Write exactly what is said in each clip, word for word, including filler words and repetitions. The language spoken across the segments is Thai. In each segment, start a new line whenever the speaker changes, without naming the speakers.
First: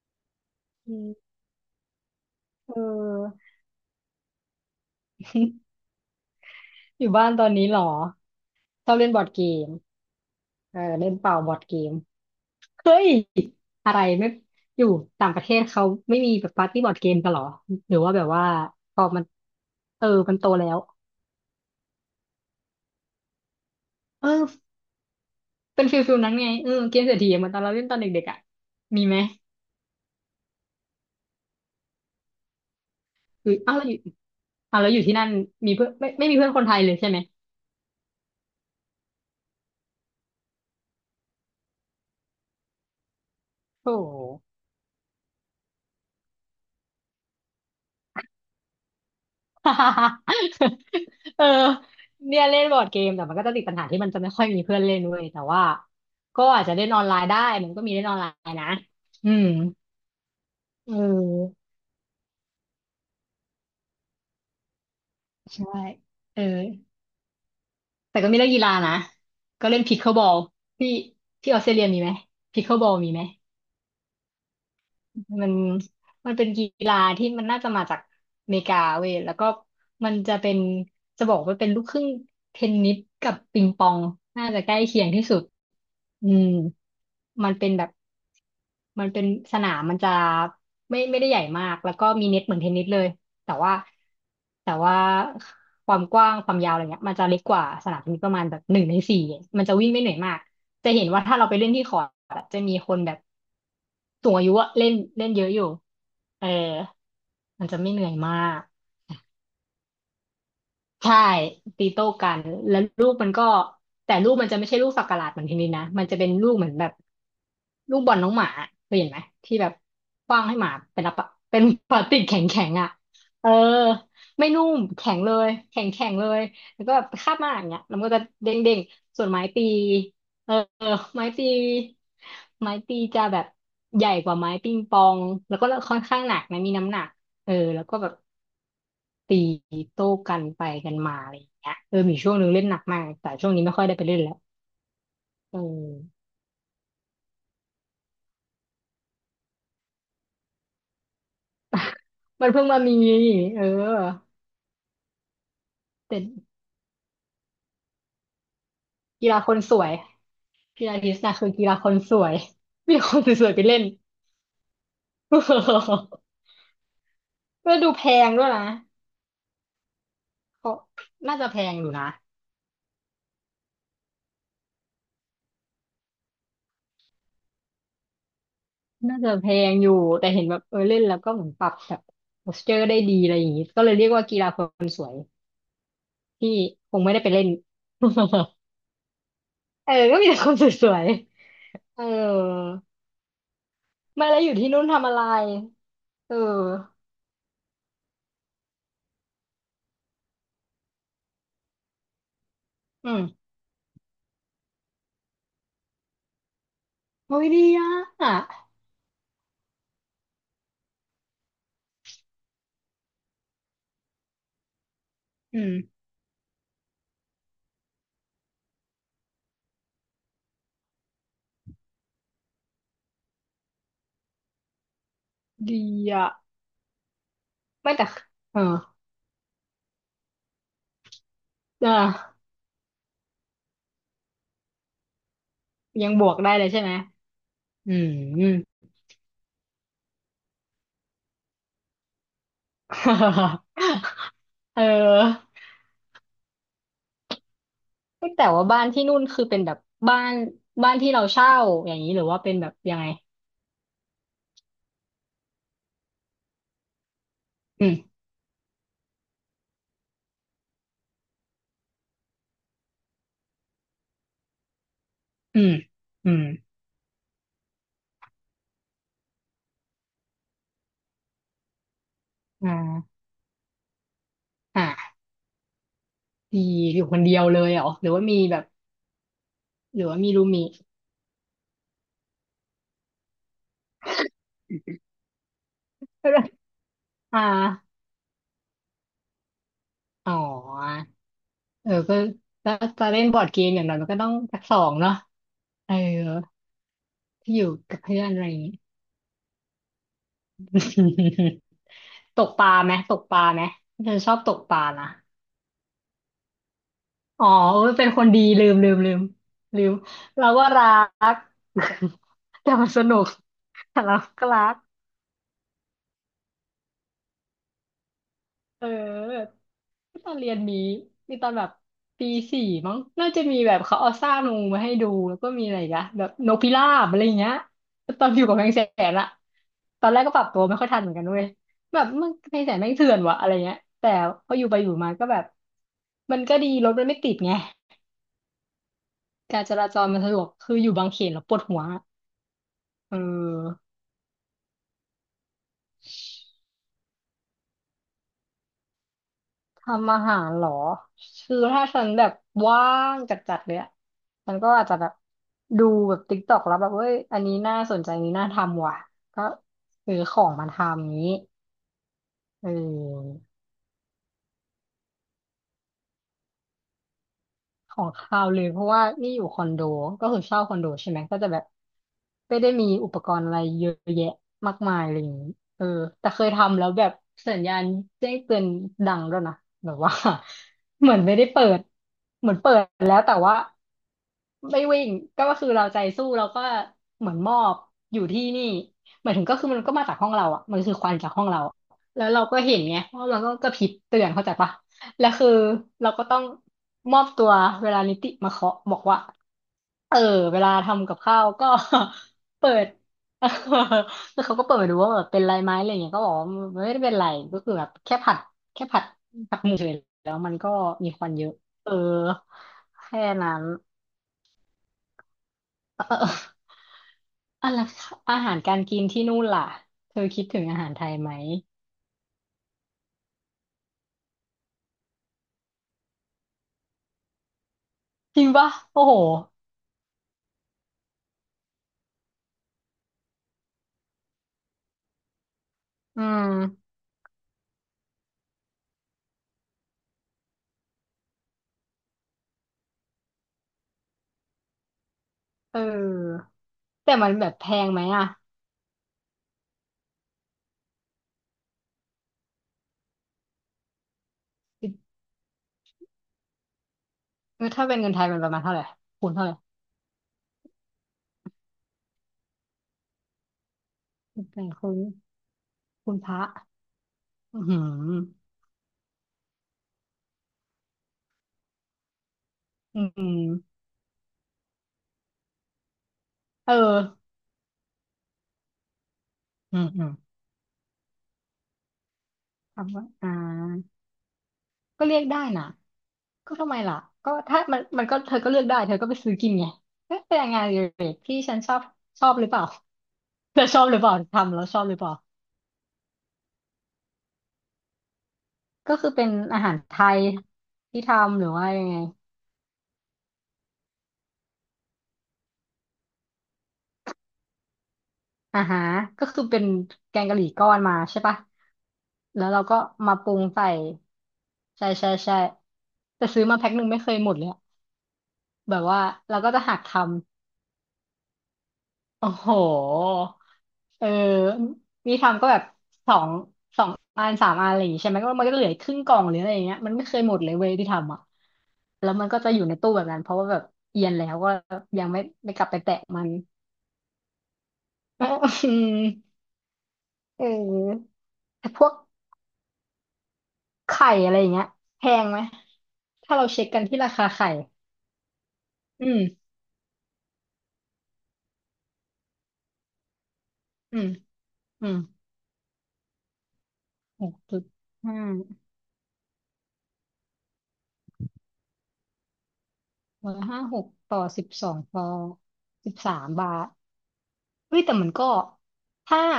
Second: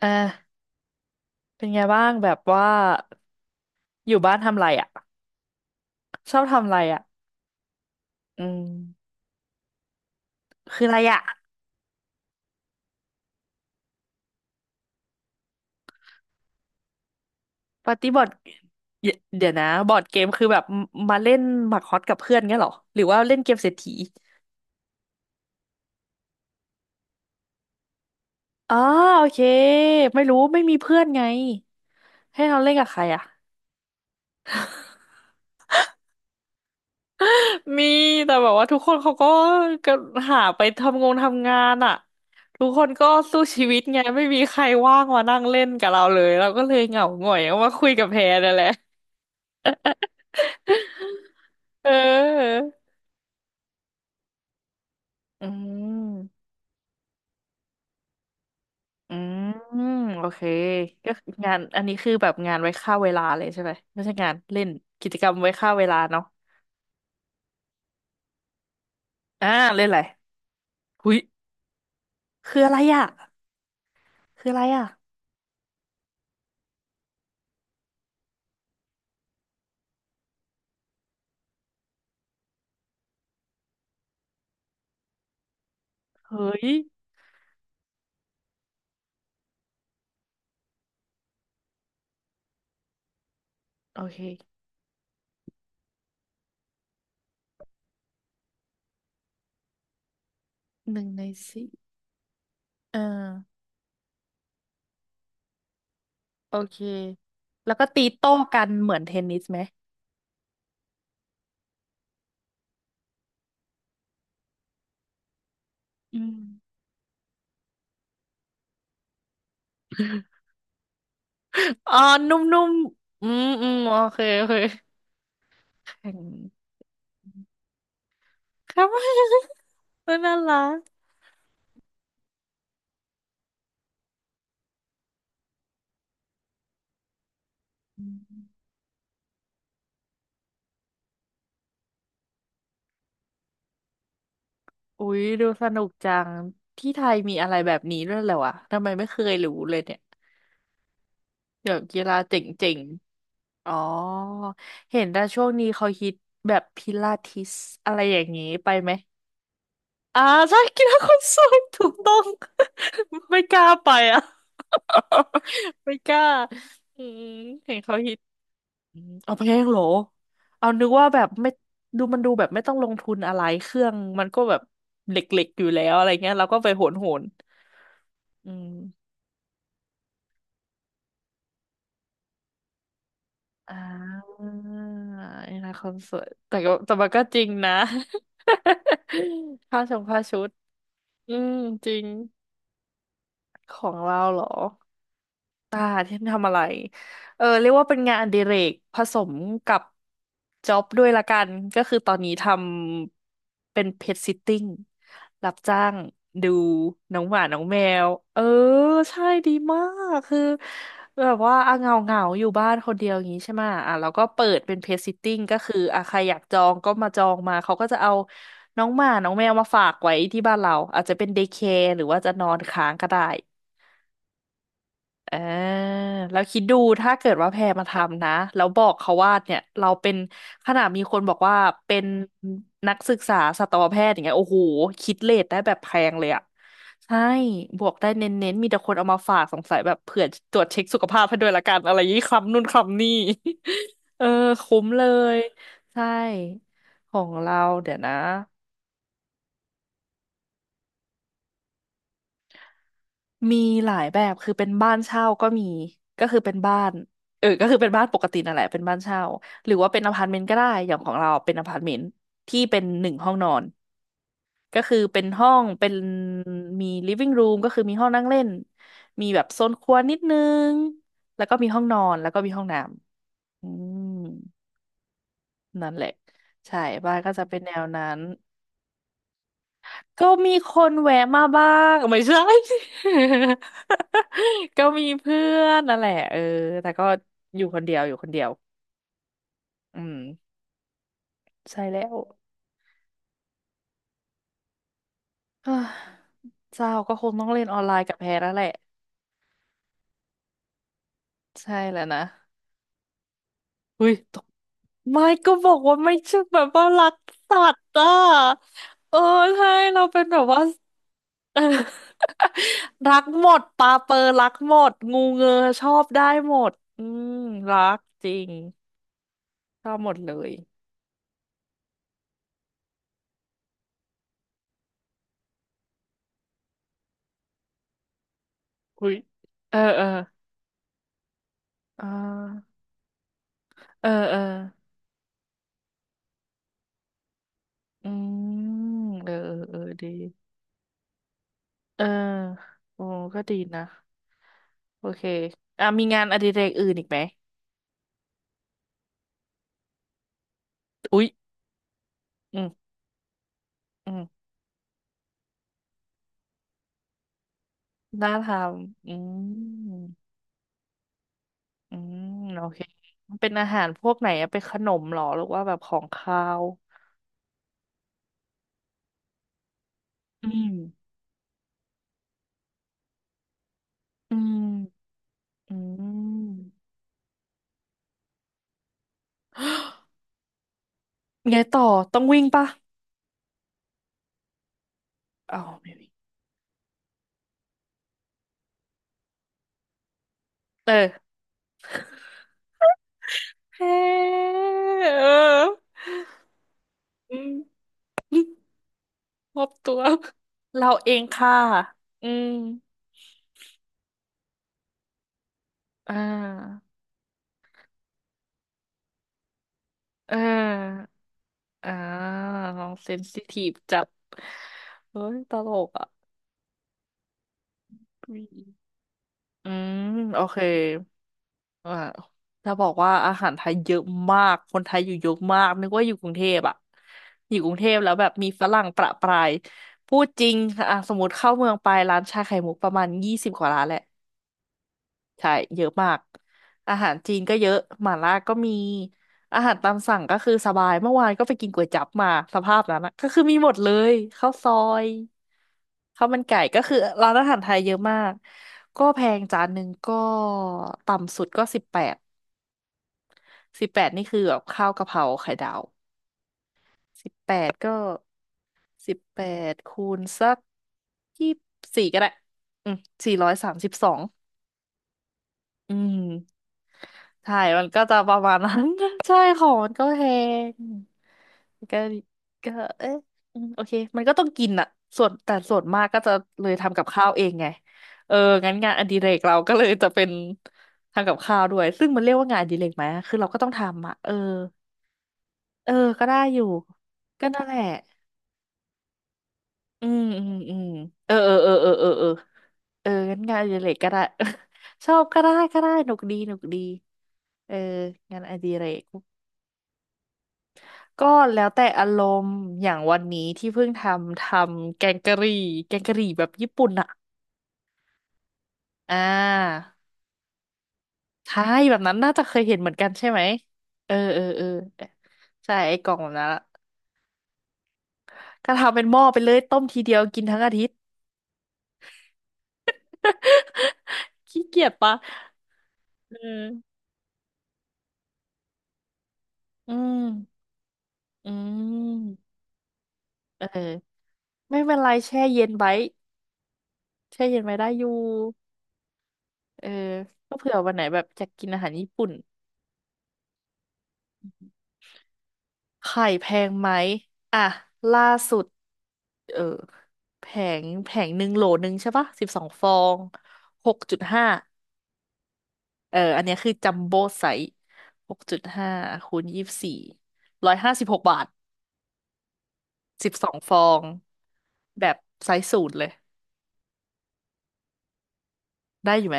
อ่า
อืม
เป็นไงบ้างแบบว่า
เออ
อยู่บ้านทำไรอ่ะชอบทำไรอ่ะ
อยู่บ้านตอนนี้เหรอ
อืม
ชอบเล่นบอร์ดเกมเออ
คืออะไร
เล่น
อ่ะ
เป่าบอร์ดเกมเฮ้ยอะไรไม่อยู่ต่างประเทศเขาไม่มีแบบปาร์ตี้บอร์ดเกมกันเหรอห
ปา
รื
ร์
อ
ตี้
ว่า
บ
แบ
อร์
บ
ด
ว่าพอ
เดี๋ยว
มัน
เดี๋ยวนะบอร์
เอ
ด
อ
เกม
มัน
คื
โต
อแบบ
แล้ว
มาเล่นหมากฮอตกับเพื่อนเงี้ยเหรอหรือว่าเล่นเกมเศรษฐี
เออเป็นฟิลฟิลนั้นไงเออเกมเศรษฐีเหมือนตอนเราเล่นตอนเด็กๆอ่ะ
อ๋อ
มีไหม
โอเคไม่รู้ไม่มีเพื่อนไงให้เราเล่นกับใครอ่ะ
หรืออ้าวแล้วอยู่อ้าวแล้วอยู่ที่นั่นมีเพื่อนไม่ไม่มีเพื่อนคนไทยเลยใช่ไหม
มีแต่แบบว่าทุกคนเขาก็ก็หาไปทำงงทำงานอ่ะทุกคนก็สู้ชีวิต
โอ้
ไงไม่มีใครว่างมานั่งเล่นกับเราเลยเราก็เลยเหงาหงอยเอามาคุยกับแพรนั่นแหละ
เออ
เ
เนี่ย
อ
เล่
อ
นบอร์ดเกมแต่มันก็จะติดปัญหาที่มันจะไม่ค่อยมีเพื่อนเล่นเว้ยแต่
อื
ว่าก็
ม
อาจจะเล่นออนไลน์ได้มันก็มีเล่นออนไลน์นะ
อื
อื
ม
ม
โอเค
เ
ก็คืองา
ออ
นอันนี้คือแบบงานไว้ฆ่าเวลาเลยใช่ไหมไม่ใช่งานเล่นกิจกรรมไว้
ใช่
ฆ่าเวลาเนาะ
เออแต่ก็มีเล่นกีฬานะ
อ่า
ก็เล่
เล่
น
นอะ
พิ
ไร
คเคิลบอลที่
หุย
ที่ออสเตรเลียมีไหม
คือ
พิค
อะ
เคิ
ไร
ลบอล
อ่ะ
มีไหม
คืออะไรอ่ะ
มันมันเป็นกีฬาที่มันน่าจะมาจากอเมริกาเว้ยแล้วก็มันจะเป็นจะบอกว่าเป็นลูกครึ่งเทนนิสกับปิงปองน่าจะใกล้เคียงที่สุด อืม
เฮ้ย
มันเป็นแบบมันเป็นสนามมันจะไม่ไม่ได้ใหญ่มากแล้วก็มีเน็ตเหมือนเทนนิสเลยแต่ว่า
โอเค
แต่ว่าความกว้างความยาวอะไรเงี้ยมันจะเล็กกว่าสนามเทนนิสประมาณแบบหนึ่งในสี่มันจะวิ่งไม่เหนื่อยมากจะ
ห
เห็
นึ่
น
ง
ว่า
ใน
ถ้าเราไปเล่
สี่
นที่คอร์ตอะจะมีค
เออ
นแบบสูงอายุอะเล่นเล่นเยอะอยู่เออ
โอเค
มัน
แล้ว
จะ
ก็
ไม่เห
ตี
นื่อย
โต้
มาก
กันเหมือนเทนนิสไหม
ใช่ตีโต้กันแล้วลูกมันก็แต่ลูกมันจะไม่ใช่ลูกสักหลาดเหมือนทีนี้นะมันจะ
อื
เป็น
ม
ลูกเหมือนแบบลูกบอลน้องหมาเคยเห็นไหมที่แบบขว้างให้หมาเป็นอะเป็น
อ๋
พ
อ
ลาสติก
นุ
แข็ง
่
แข็
ม
งอ่ะ
ๆอืม
เออ
อืมโอเคโอ
ไม่
เค
นุ่มแข็งเลยแข็งแข็
แข่
ง
ง
เลยแล้วก็แบบคาบมาอย่างเงี้ยแล้วมันก็จะเด้ง
ค
เด้ง
รับ
ส่วนไม้ตี
น่า
เออ
รัก
ไม้ตีไม้ตีจะแบบใหญ่กว่าไม้ปิงปองแล้วก็ค่อนข้างหนักนะมีน้ำหนักเออแล้วก็แบบ ตีโต้กันไปกันมาอะไรอย่างเงี้ยเออมีช่วงหนึ่งเล่นหนักมากแต่ช่วงนี้ไม่ค่อยได้ไปเล่นแล้ว
อุ๊ยดู
เออ
สนุกจังที่ไทยมีอะไรแบบนี้ด้วยเหรอวะทำไมไม่เคยรู้เลยเนี่ยเดี๋ยวกีฬาเ
มันเพิ่ง
จ๋ง
มามีเอ
ๆ
อ
อ๋อเห็นแต่ช่วงนี้เขาฮิต
แต่
แบบพิลาทิสอะไรอย่างนี้ไปไหม
กีฬาคนสวย
อ่าใช่กี
กี
ฬา
ฬา
ค
ทิส
น
นะ
สู
คือ
ง
กีฬา
ถู
ค
ก
น
ต้
ส
อง
วย มีคนส
ไม่
ว
ก
ยๆไป
ล้า
เล่น
ไปอ่ะ ไม่ก ล้าอืมเห็
ก็
น
ดู
เขา
แพ
ฮิต
งด้วยนะ
อืมเอาแพงเหรอเอา
เขา
นึกว่าแบบ
น่าจะ
ไม่
แพงอยู่
ดู
นะ
มันดูแบบไม่ต้องลงทุนอะไรเครื่องมันก็แบบเหล็กๆอยู่แล้วอะไรเงี้ยเราก็ไปโหนโหนอืม
น่าจะแพงอยู่แต่เห็นแบบเออเล่นแล้วก็เหมือนปรับแบบโพสเจอร์ได้ดีอะไรอย่างงี้
อ่
ก็เลยเรียกว่ากี
า
ฬาคนสวย
นี่นะคอนเสิร์ตแต่
ที่
ก็แต่
คง
มัน
ไม่
ก็
ได้ไป
จ
เล่
ริง
น
นะ ค่า
เอ
ช
อ
ม
ก็
ค่า
มีแต่
ชุ
ค
ด
นสวย
อืมจริ
เออ
งของเรา
ไม่แล้
เหร
ว
อ
อยู่ที่นู่นทำอะไร
ตาที่
เอ
ทำอะไร
อ
เออเรียกว่าเป็นงานอดิเรกผสมกับจ็อบด้วยละกันก็คือตอนนี้ท
อืม
ำเป็นเพ t ซิตติ้งรับจ้างดูน้องห
โอ้
มา
ย
น้
ดี
องแม
อ
ว เออ
่ะ
ใช่ดีมากคือแบบว่าอ่ะเหงาเงาอยู่บ้านคนเดียวอย่างนี้ใช่ไหมะอ่ะเราก็เปิดเป็นเพ t ซิตติ้งก็
อืม
คืออ่ะใครอยากจองก็มาจองมาเขาก็จะเอาน้องหมาน้องแมวมาฝากไว้ที่บ้านเราอาจจะเป็นเดย์แคร์หรือว่าจะนอนค้างก็ได้ อ่า
ดีอ่ะ
แล้วคิดดูถ้าเกิดว่าแพรมา
ไม่แต่
ทำนะ
เออ
แล้วบอกเขาว่าเนี่ยเราเป็นขนาดมีคนบอกว่า
อ่ะ
เป็นนักศึกษาสัตวแพทย์อย่างเงี้ยโอ้โหคิดเลทได้แบบแพ
ยั
ง
งบ
เลย
วก
อะ
ได้เลยใช่ไหม
ใช่บว
อื
กได้
ม
เน้นๆมีแต่คนเอามาฝากสงสัยแบบเผื่อตรวจเช็คสุขภาพให้ด้วยละกันอะไรยี่คำนู่นคำนี่ เออ
เ
คุ้มเลย
ออ
ใช่ของเราเดี๋ยวนะ
แต่ว่าบ้านที่นู่นคือเป็นแบบบ้านบ้านที่เราเช่าอย่างนี้หรือว่าเป็นแบบยังไง
มีหลายแบบคือเป็นบ้านเช่าก็มีก็คือเป็นบ้านเออก็คือ
อื
เป็น
ม
บ้านปกตินั่นแหละเป็นบ้านเช่าหรือว่าเป็นอพาร์ตเมนต์ก็ได้อย่างของเราเป็นอพาร์ตเมนต์ที่เป็นหนึ่งห้องนอนก็คือเป็นห้อ
อื
ง
ม
เป็น
อืม
มีลิฟ i n g r รูมก็คือมีห้องนั่งเล่นมีแบบโซนครัวนิดนึงแล้วก็มีห้องนอนแล้วก็มีห้อง
อ่
น้
า
ำอืม
อ่า
นั่นแหละ
ดี
ใช่
อยู่
บ้า
ค
น
น
ก็
เดีย
จะ
ว
เป็
เล
นแน
ยเห
ว
รอห
นั้
รือ
น
ว่ามีแบบหรือว่า
ก็
มีรูม
มี
ม
ค
ท
นแวะมาบ้างไม่ใช่ ก็มีเพื่อนนั่นแหละเออ แต่ก็
อ่า
อยู่คนเดียวอยู่คนเดียวอืม
อ๋อ
ใช่
เออ
แล้ว
ก็ ถ้าจะเล่นบอร์ดเกมอย่างน้อยมันก็ต้องสักสองเนาะ
เฮ้ย
เออ
เจ้าก็คงต้อง
ที่อ
เล่น
ยู่
ออนไล
กับ
น์กับ
เพื่อ
แพ
น
ร
อะไร
แล้ว
อ
แห
ย่าง
ละ
งี้
ใช่แล้วนะ
ตกปลาไหมตกปลาไหม
อุ้
ฉั
ย
นชอ
ต
บ
ก
ตกปลานะ
ไม่ก็บอกว่าไม่ใช่แบบว่ารัก
อ๋อ
สัต
เอ
ว์
อเป็
อ่ะ
นคนดีลืมลืมลื
เออ
ม
ใช่
ลืม
เราเป็นแบบ
เรา
ว่า
ก็รัก
เออ
แต่มันส
รั
นุ
ก
ก
หมดปลา
แต่
เปอ
เรา
ร์รั
ก็
ก
รั
หม
ก
ดงูเงือชอบได้หมดอืมรักจริง
เออ
ชอบหมด
ต
เล
อนเรี
ย
ยนนี้มีตอนแบบปีสี่มั้งน่าจะมีแบบเขาเอาซากงูมาให้ดูแล้วก็มีอะไรอีกอะแบบนกพิราบอะไรอย่างเงี้ยตอนอยู่กับแมงแส
อุ้
น
ย
อะ
เออเอ
ต
อ
อนแรกก็ปรับตัวไม่ค่อยทันเหมือนกันเว้ยแบ
เอ่า
บมันแมงแสนแม่งเถื่อนวะอะไรเงี้ย
เออ
แต่
เออ
พออยู่ไปอยู่มาก็แบบมันก็ดีรถมันไม่ติดไง
อืมเออ
การ
เออ
จ
เออ
ราจ
ดี
รมันสะดวกคืออยู่บางเขนแล้วปวดหัว
เออโอ้
เออ
ก็ดีนะโอเคอ่ะ มีงานอดิเรกอื่นอีกไหม
ทำอาหารเหรอ
อุ๊ย
คือถ้าฉันแบบ
อื
ว่า
ม
งจัดๆเลยอะ
อืม
ฉันก็อาจจะแบบดูแบบติ๊กต็อกแล้วแบบ เฮ้ย อันนี้น่าสนใจอัน
น่า
นี้
ท
น่าทำว่ะ
ำอื
ก็
ม
ซื้อของมาทำนี้
อืมโอ
เอ
เคมันเป็น
อ
อาหารพวกไหนอะเป็นขนมเหรอหรือว่าแบบของคาว
ของคาวเลยเพราะว่านี่อยู่คอนโดก็คือ
อื
เช่าค
ม
อนโดใช่ไหมก็จะแบบไม่ได้มีอุปกรณ์อะไรเยอะแยะ
อื
มากมาย
ม
อะไรอย่างนี้
อื
เออแต่เคย
ม
ทำแล้วแบบสัญญาณแจ้งเตือนดังด้วยนะแบบว่า เหมือนไม่ได้
ไง
เปิ
ต่
ด
อ ต้องวิ่ง
เหมือน
ปะ
เปิดแล้วแต่ว่าไม่วิ่งก็
อ้า
คือ
ว
เรา
ไม่
ใจ
วิ่ง
สู้เราก็เหมือนมอบอยู่ที่นี่หมายถึงก็คือมันก็มาจากห้องเราอ่ะมัน
เอ
คือค
อ
วันจากห้องเราอะแล้วเราก็เห็นไงเพราะเราก็กระพ
เฮ
ริบเตือนเข้า
้
ใจปะ
เ
และคือ
ออ
เราก็ต้องมอบ
อื
ตัว
ม
เวลานิติมาเคาะบอกว่า
มอบตัว
เออเวลา
เรา
ทำ
เอ
กับ
ง
ข้าว
ค่ะ
ก็
อืม
เปิด แล้วเขาก็เปิดมาดูว่าแบบเป็นไรไหมอะไรอย่างเงี้
อ่
ยก็บอกว่า
า
ไม่ได้เป็นไรก็คือแบบแค่ผัดแค่ผัดผัดหมูเฉย
เ
แล้วมันก็
ออ
มีควันเยอะเอ
อ่า
อ
น้องเซน
แค่
ซิ
นั้
ที
น
ฟจัดเฮ้ยตลกอ่ะ
เอออะไรอา
อื
หารการ
ม
กินที่นู่นล่ะ
อืม
เธอ
โอ
คิด
เค
ถึงอาหารไทยไหม
อ่าจะบอกว่าอาหารไทยเยอะมาก คนไทยอยู่เยอะมาก นึกว่าอยู่กรุงเทพอ่ะอยู่กรุงเทพแล้วแบบ
จริ
มี
ง
ฝ
ปะ
รั่งป
โอ้
ระ
โห
ปราย พูดจริงอ่ะสมมติเข้าเมืองไปร้านชาไข่มุกประมาณยี่สิบกว่าร้านแหละ ใช่เยอะมาก
อืม
อาหารจีนก็เยอะหม่าล่าก็มีอาหารตามสั่งก็คือสบายเมื่อวานก็ไปกินก๋วยจั๊บมาสภาพนั้นนะก็คือมีหมดเลยข้าวซอย
เ
ข้าวมัน
ออ
ไก่ก็คือ
แต่มั
ร้า
น
นอา
แบบ
หาร
แพ
ไทย
ง
เยอะ
ไหม
มา
อ่ะ
กก็แพงจานหนึ่งก็ต่ำสุดก็สิบแปดสิบแปดนี่คือแบบข้าว
เอ
กะเพราไข่ดาวสิบแป
อ
ด
ถ้า
ก็
เป็นเงินไทยมันประมาณเท่าไหร่
สิบ
คูณ
แป
เท่าไหร่
ดคูณสักยี่สิบสี่ก็ได้อืมสี่ร้อยสามสิบสอง
แต่คูณ
อื
คู
ม
ณพระ
ใช่
อือหือ
มันก็จะประมาณนั้น ใช่ของมันก็แพงก็ก็
อื
เอ๊ะอืมโอ
ม
เคมันก็ต้องกินอะส่วนแต่ส่วนมากก็จะเลย
เอ
ทำกับ
อ
ข้าวเองไงเอองั้นงานอดิเรกเราก็
อื
เล
ม
ย
อื
จะ
ม
เป็นทำกับข้าวด้วยซึ่งมันเรียกว่างานอดิเรก
คำ
ไหม
ว่าอ่า
คือเราก็ต้องทำอะเออ
ก็เรียกได้นะ
เออก็ได้
ก็
อยู่
ทำไมล่ะก็
ก็
ถ้า
นั่นแห
มั
ละ
นมันก็เธอก็เลือกได้เธอก็ไปซื้อกินไง
อื
เอ๊ะ
ม
เป็น
อืม
งานอ
อื
ดิ
ม
เรก
เออ
ที่
เออ
ฉัน
เอ
ช
อ
อบ
เออเออ
ช
เอ
อ
อ
บหรือเปล่า
เอองั้นงา
เธ
น
อ
อดิ
ชอบ
เร
ห
ก
รือเป
ก็
ล่า
ได้
ทำแล้วชอบหรือเป
ช
ล่า
อบก็ได้ก็ได้หนุกดีหนุกดีเอองานอดิเร
ก็
ก
คือเป็นอาหารไทยที่
ก็
ทำหรือ
แล้
ว่า
วแต่
ยังไง
อารมณ์อย่างวันนี้ที่เพิ่งทำทำแกงกะหรี่แกงกะหรี่แบบญี่ปุ่นอ่ะ
อ่าฮะ
อ่
ก็คือเป็น
า
แกงกะหรี่ก้อนมาใช่ปะ
ใช่แบบนั้นน่าจะ
แล้ว
เค
เรา
ยเห็
ก็
นเหมือนกัน
มา
ใช่
ปรุ
ไหม
งใส่
เออเออเออ
ใช่ใช่ใช่
ใช่ไอ้กล่อง
แต่
แบบ
ซื้อ
นั้น
มา
อะ
แพ็คหนึ่งไม่เคยหมดเลยอะ
ก็
แบบ
ทำ
ว่า
เป็นหม้อไป
เรา
เล
ก็
ย
จะหั
ต้
ก
มที
ทำ
เดียวกินทั้งอาทิตย์
โอ้โหเออ
ขี้เกียจปะ
นี่ทำก็แบบสอง
เอ
สอง
อ
อันสามอันอะไรอย่างงี้ใช่ไหมก็มันก็เหลือครึ่งกล่องหรืออะไรอย่างเงี้ยมั
อื
นไม่เค
ม
ยหมดเลยเว้ยที่ทำอ่ะ
อื
แล้วมัน
ม
ก็จะอยู่ในตู้แบบนั้นเพราะว่าแบบ
เอ
เอียน
อ
แล้วก็
ไม่เป็น
ยั
ไร
งไม่
แช่
ไม่ก
เย็
ลับ
น
ไป
ไว้
แตะมัน
แช่เย็นไว้ได้อยู่
เออ
เออ
เ
ก็เผื่อวันไหน
ออ
แบบจะกกิน
แต่พ
อาหา
ว
ร
ก
ญี่ปุ่น
ไข่อะไรอย่างเงี้ยแพงไหม
ไข่
ถ้าเรา
แพ
เช็ค
ง
กัน
ไหม
ที่ราคาไข่
อ่ะล่าสุด
อืม
เออแผงแผงหนึ่งโหลหนึ่งใช่ปะสิบสองฟองห
อื
ก
ม
จุดห้า
อืม
เอออันเนี้ยคือจัมโบ้
หก
ไซ
จุด
ส์
ห้า
หกจุดห้าคูณยี่สิบสี่ร้อยห้าสิบหกบาทสิ
ร้
บ
อย
สอง
ห้า
ฟ
ห
อ
ก
ง
ต่อสิบสองต่อ
แบบไซส์ศูน
สิบ
ย์เลย
สามบาทเฮ้ยแต่มันก็
ได้
ถ้า
อยู่ไหม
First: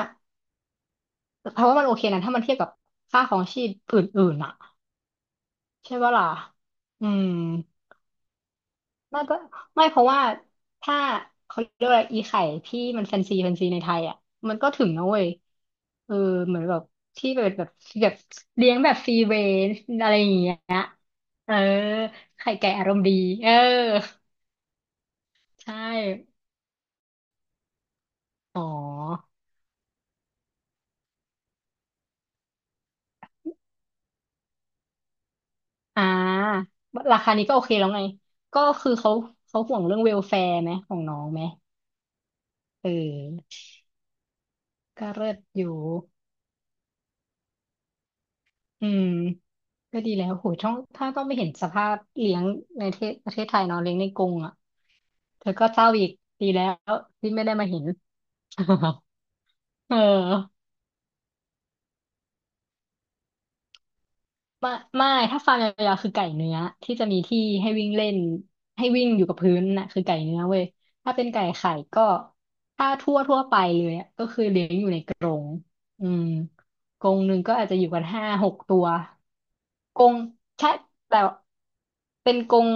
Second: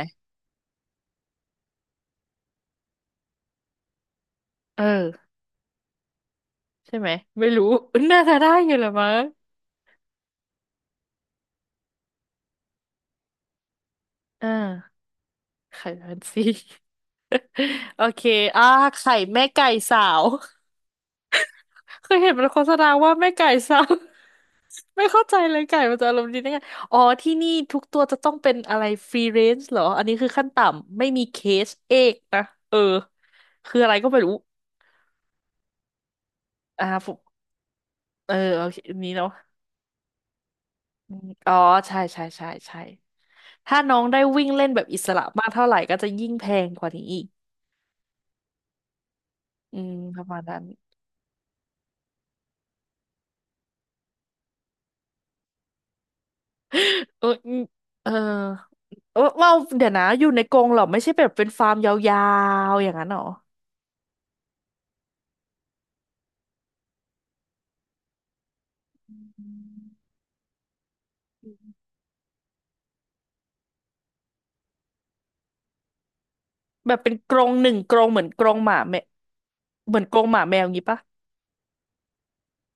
เพราะว่ามันโอเคนะถ้ามันเทียบกับค่าของชีพอื่นๆอ่ะ
เออ
ใช่ปะล่ะ
ใช่
อื
ไหม
ม
ไม่รู้ น่าจะได้อยู่แหละมั้
น่า
ง
จะไม่เพราะว่าถ้าเขาเรียกว่าอีไข่ที่มันแฟนซีแฟนซีในไทยอ่ะ
อ่
มันก็ถึง
า
นะเว้ย
ไข่แฟ
เออ
นซี
เหมือนแบบที่แบบแบบ
โอ
แบบ
เคอ่า
เลี้ยงแบบฟ
ไข่
รีเร
แม่ไก่
นจ์
สา
อะไรอ
ว
ย่างเงี้ยเออ
เคยเห็นมัน
ไข่
โฆ
ไก่
ษ
อา
ณา
รมณ์
ว่า
ดี
แม่
เอ
ไก่
อ
ซ้ำ ไม่เข้าใจเลย
ใช่
ไก่มันจะอารมณ์ดีได้ไงอ๋อที่นี่ทุกตัวจะต้องเป็น
อ๋
อะไรฟรี
อ
เรนจ์เหรออันนี้คือขั้นต่ำไม่มีเคสเอกนะเออคืออะไรก็ไม่รู้
อ่า
อ่าผม
ราคานี้ก็โอเคแล้วไง
เออ
ก็
โอเค
คือ
อันนี้
เขา
เนาะ
เขาห่วงเรื่องเวลแฟร์ไหมของ
อื
น้อง
ม
ไหม
อ๋อใช่ใช่ใช่ใช่
เออ
ถ้าน้องได้วิ่งเล่นแบบอิส
ก็
ระ
เลิศ
มาก
อ
เท่าไห
ยู่
ร่ก็จะยิ่งแพงกว่านี้อีก
อืม
อืม
ก็ดี
ประ
แล้ว
มาณ
โหย
นั้น
ต้องถ้าต้องไม่เห็นสภาพเลี้ยงในประเทศประเทศไทยเนาะเลี้ยงในกรงอ่ะเธอก็เศร้าอีกดีแล้ว
เออ
ที่ไม่
อื
ได้
ม
มาเห็น
เออเออเอ้าเดี๋ ย
เอ
ว
อ
นะอยู่ในกรงเหรอไม่ใช่แบบเป็นฟาร์มยาวๆอย่างนั้นเหรอ
ไม่ไม่ถ้าฟาร์มยาวๆคือไก่เนื้อที่จะมีที่ให้วิ่งเล่นให้วิ่งอยู่กับพื้นน่ะคือไก่เนื้อเว้ยถ้าเป็นไก่ไข่ก็ถ้าทั่วทั่วไปเลยอะก็คือเลี้ยงอยู่ใน อืม
แบบ
กร
เป็น
งห
ก
นึ่
ร
ง
ง
ก็
ห
อาจ
นึ่
จะ
ง
อยู่
กร
กัน
งเหมื
ห้า
อนก
ห
ร
ก
งห
ตั
มา
ว
แมวเหมือ
ก
น
ร
ก
ง
รงหมาแมวอ
ใช่
ย่างงี้ปะ
แต่เป็นกรง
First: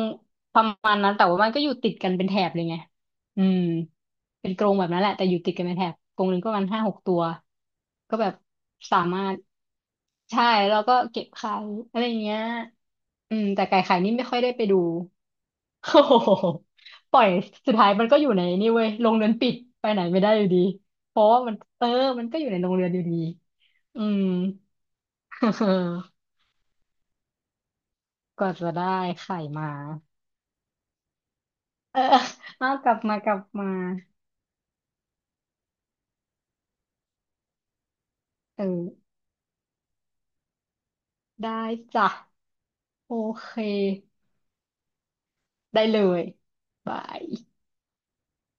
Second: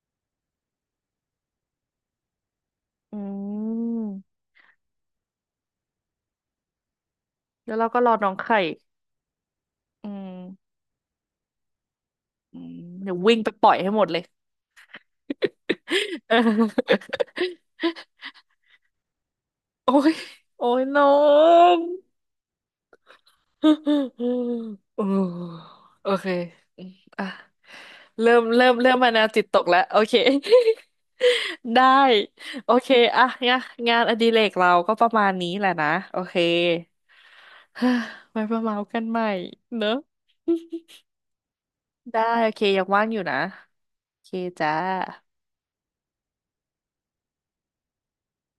ประมาณนั้นแต่ว่ามันก็อยู่ติดกันเป็นแถบเลยไง
อื
อืม
ม
เป็นกรงแบบนั้นแหละแต่อยู่ติดกันเป็นแถบกรงหนึ่งก็ประมาณห้าหกตัว
แล้วเราก็รอ
ก็แบ
น้อ
บ
งไข่
สามารถ
อืม
ใช่แล้วก็เก็บไข่อะไรเงี้ย
อืมเดี๋ยว
อื
วิ่ง
ม
ไป
แต่
ปล่อย
ไก่
ให้
ไข่
หมด
นี่
เลย
ไม่ค่อยได้ไปดู โอ้ โห
เออ
ปล่อยสุดท้ายมันก็อยู่ในนี่เว้ยลงเรือนปิดไป
โอ้
ไหน
ย
ไม่ได้อยู่ดี
โอ้ยน้อ
เพราะว่ามัน
ง
เออมันก็อยู่ในโรงเรียนอยู่ดี อืม
โอ้โอ เคอืมอ่ะเริ่ม
กว่า
เริ่
จะ
มเริ่ม
ได้
มาแนว
ไข่
จิตตก
มา
แล้วโอเค ได้
เออ
โอ
เอาก
เค
ลับมา
อ่ะ
กลับ
งะ
มา
งานอดิเรกเราก็ประมาณนี้แหละนะโอเค เฮ้อไว้มา
เอ
เมาส์กัน
อ
ใหม่เนอะ
ได้จ้ะ
ได้โอเคยังว่าง
โอ
อยู่นะ
เค
โอเคจ้า
ได้เลยบาย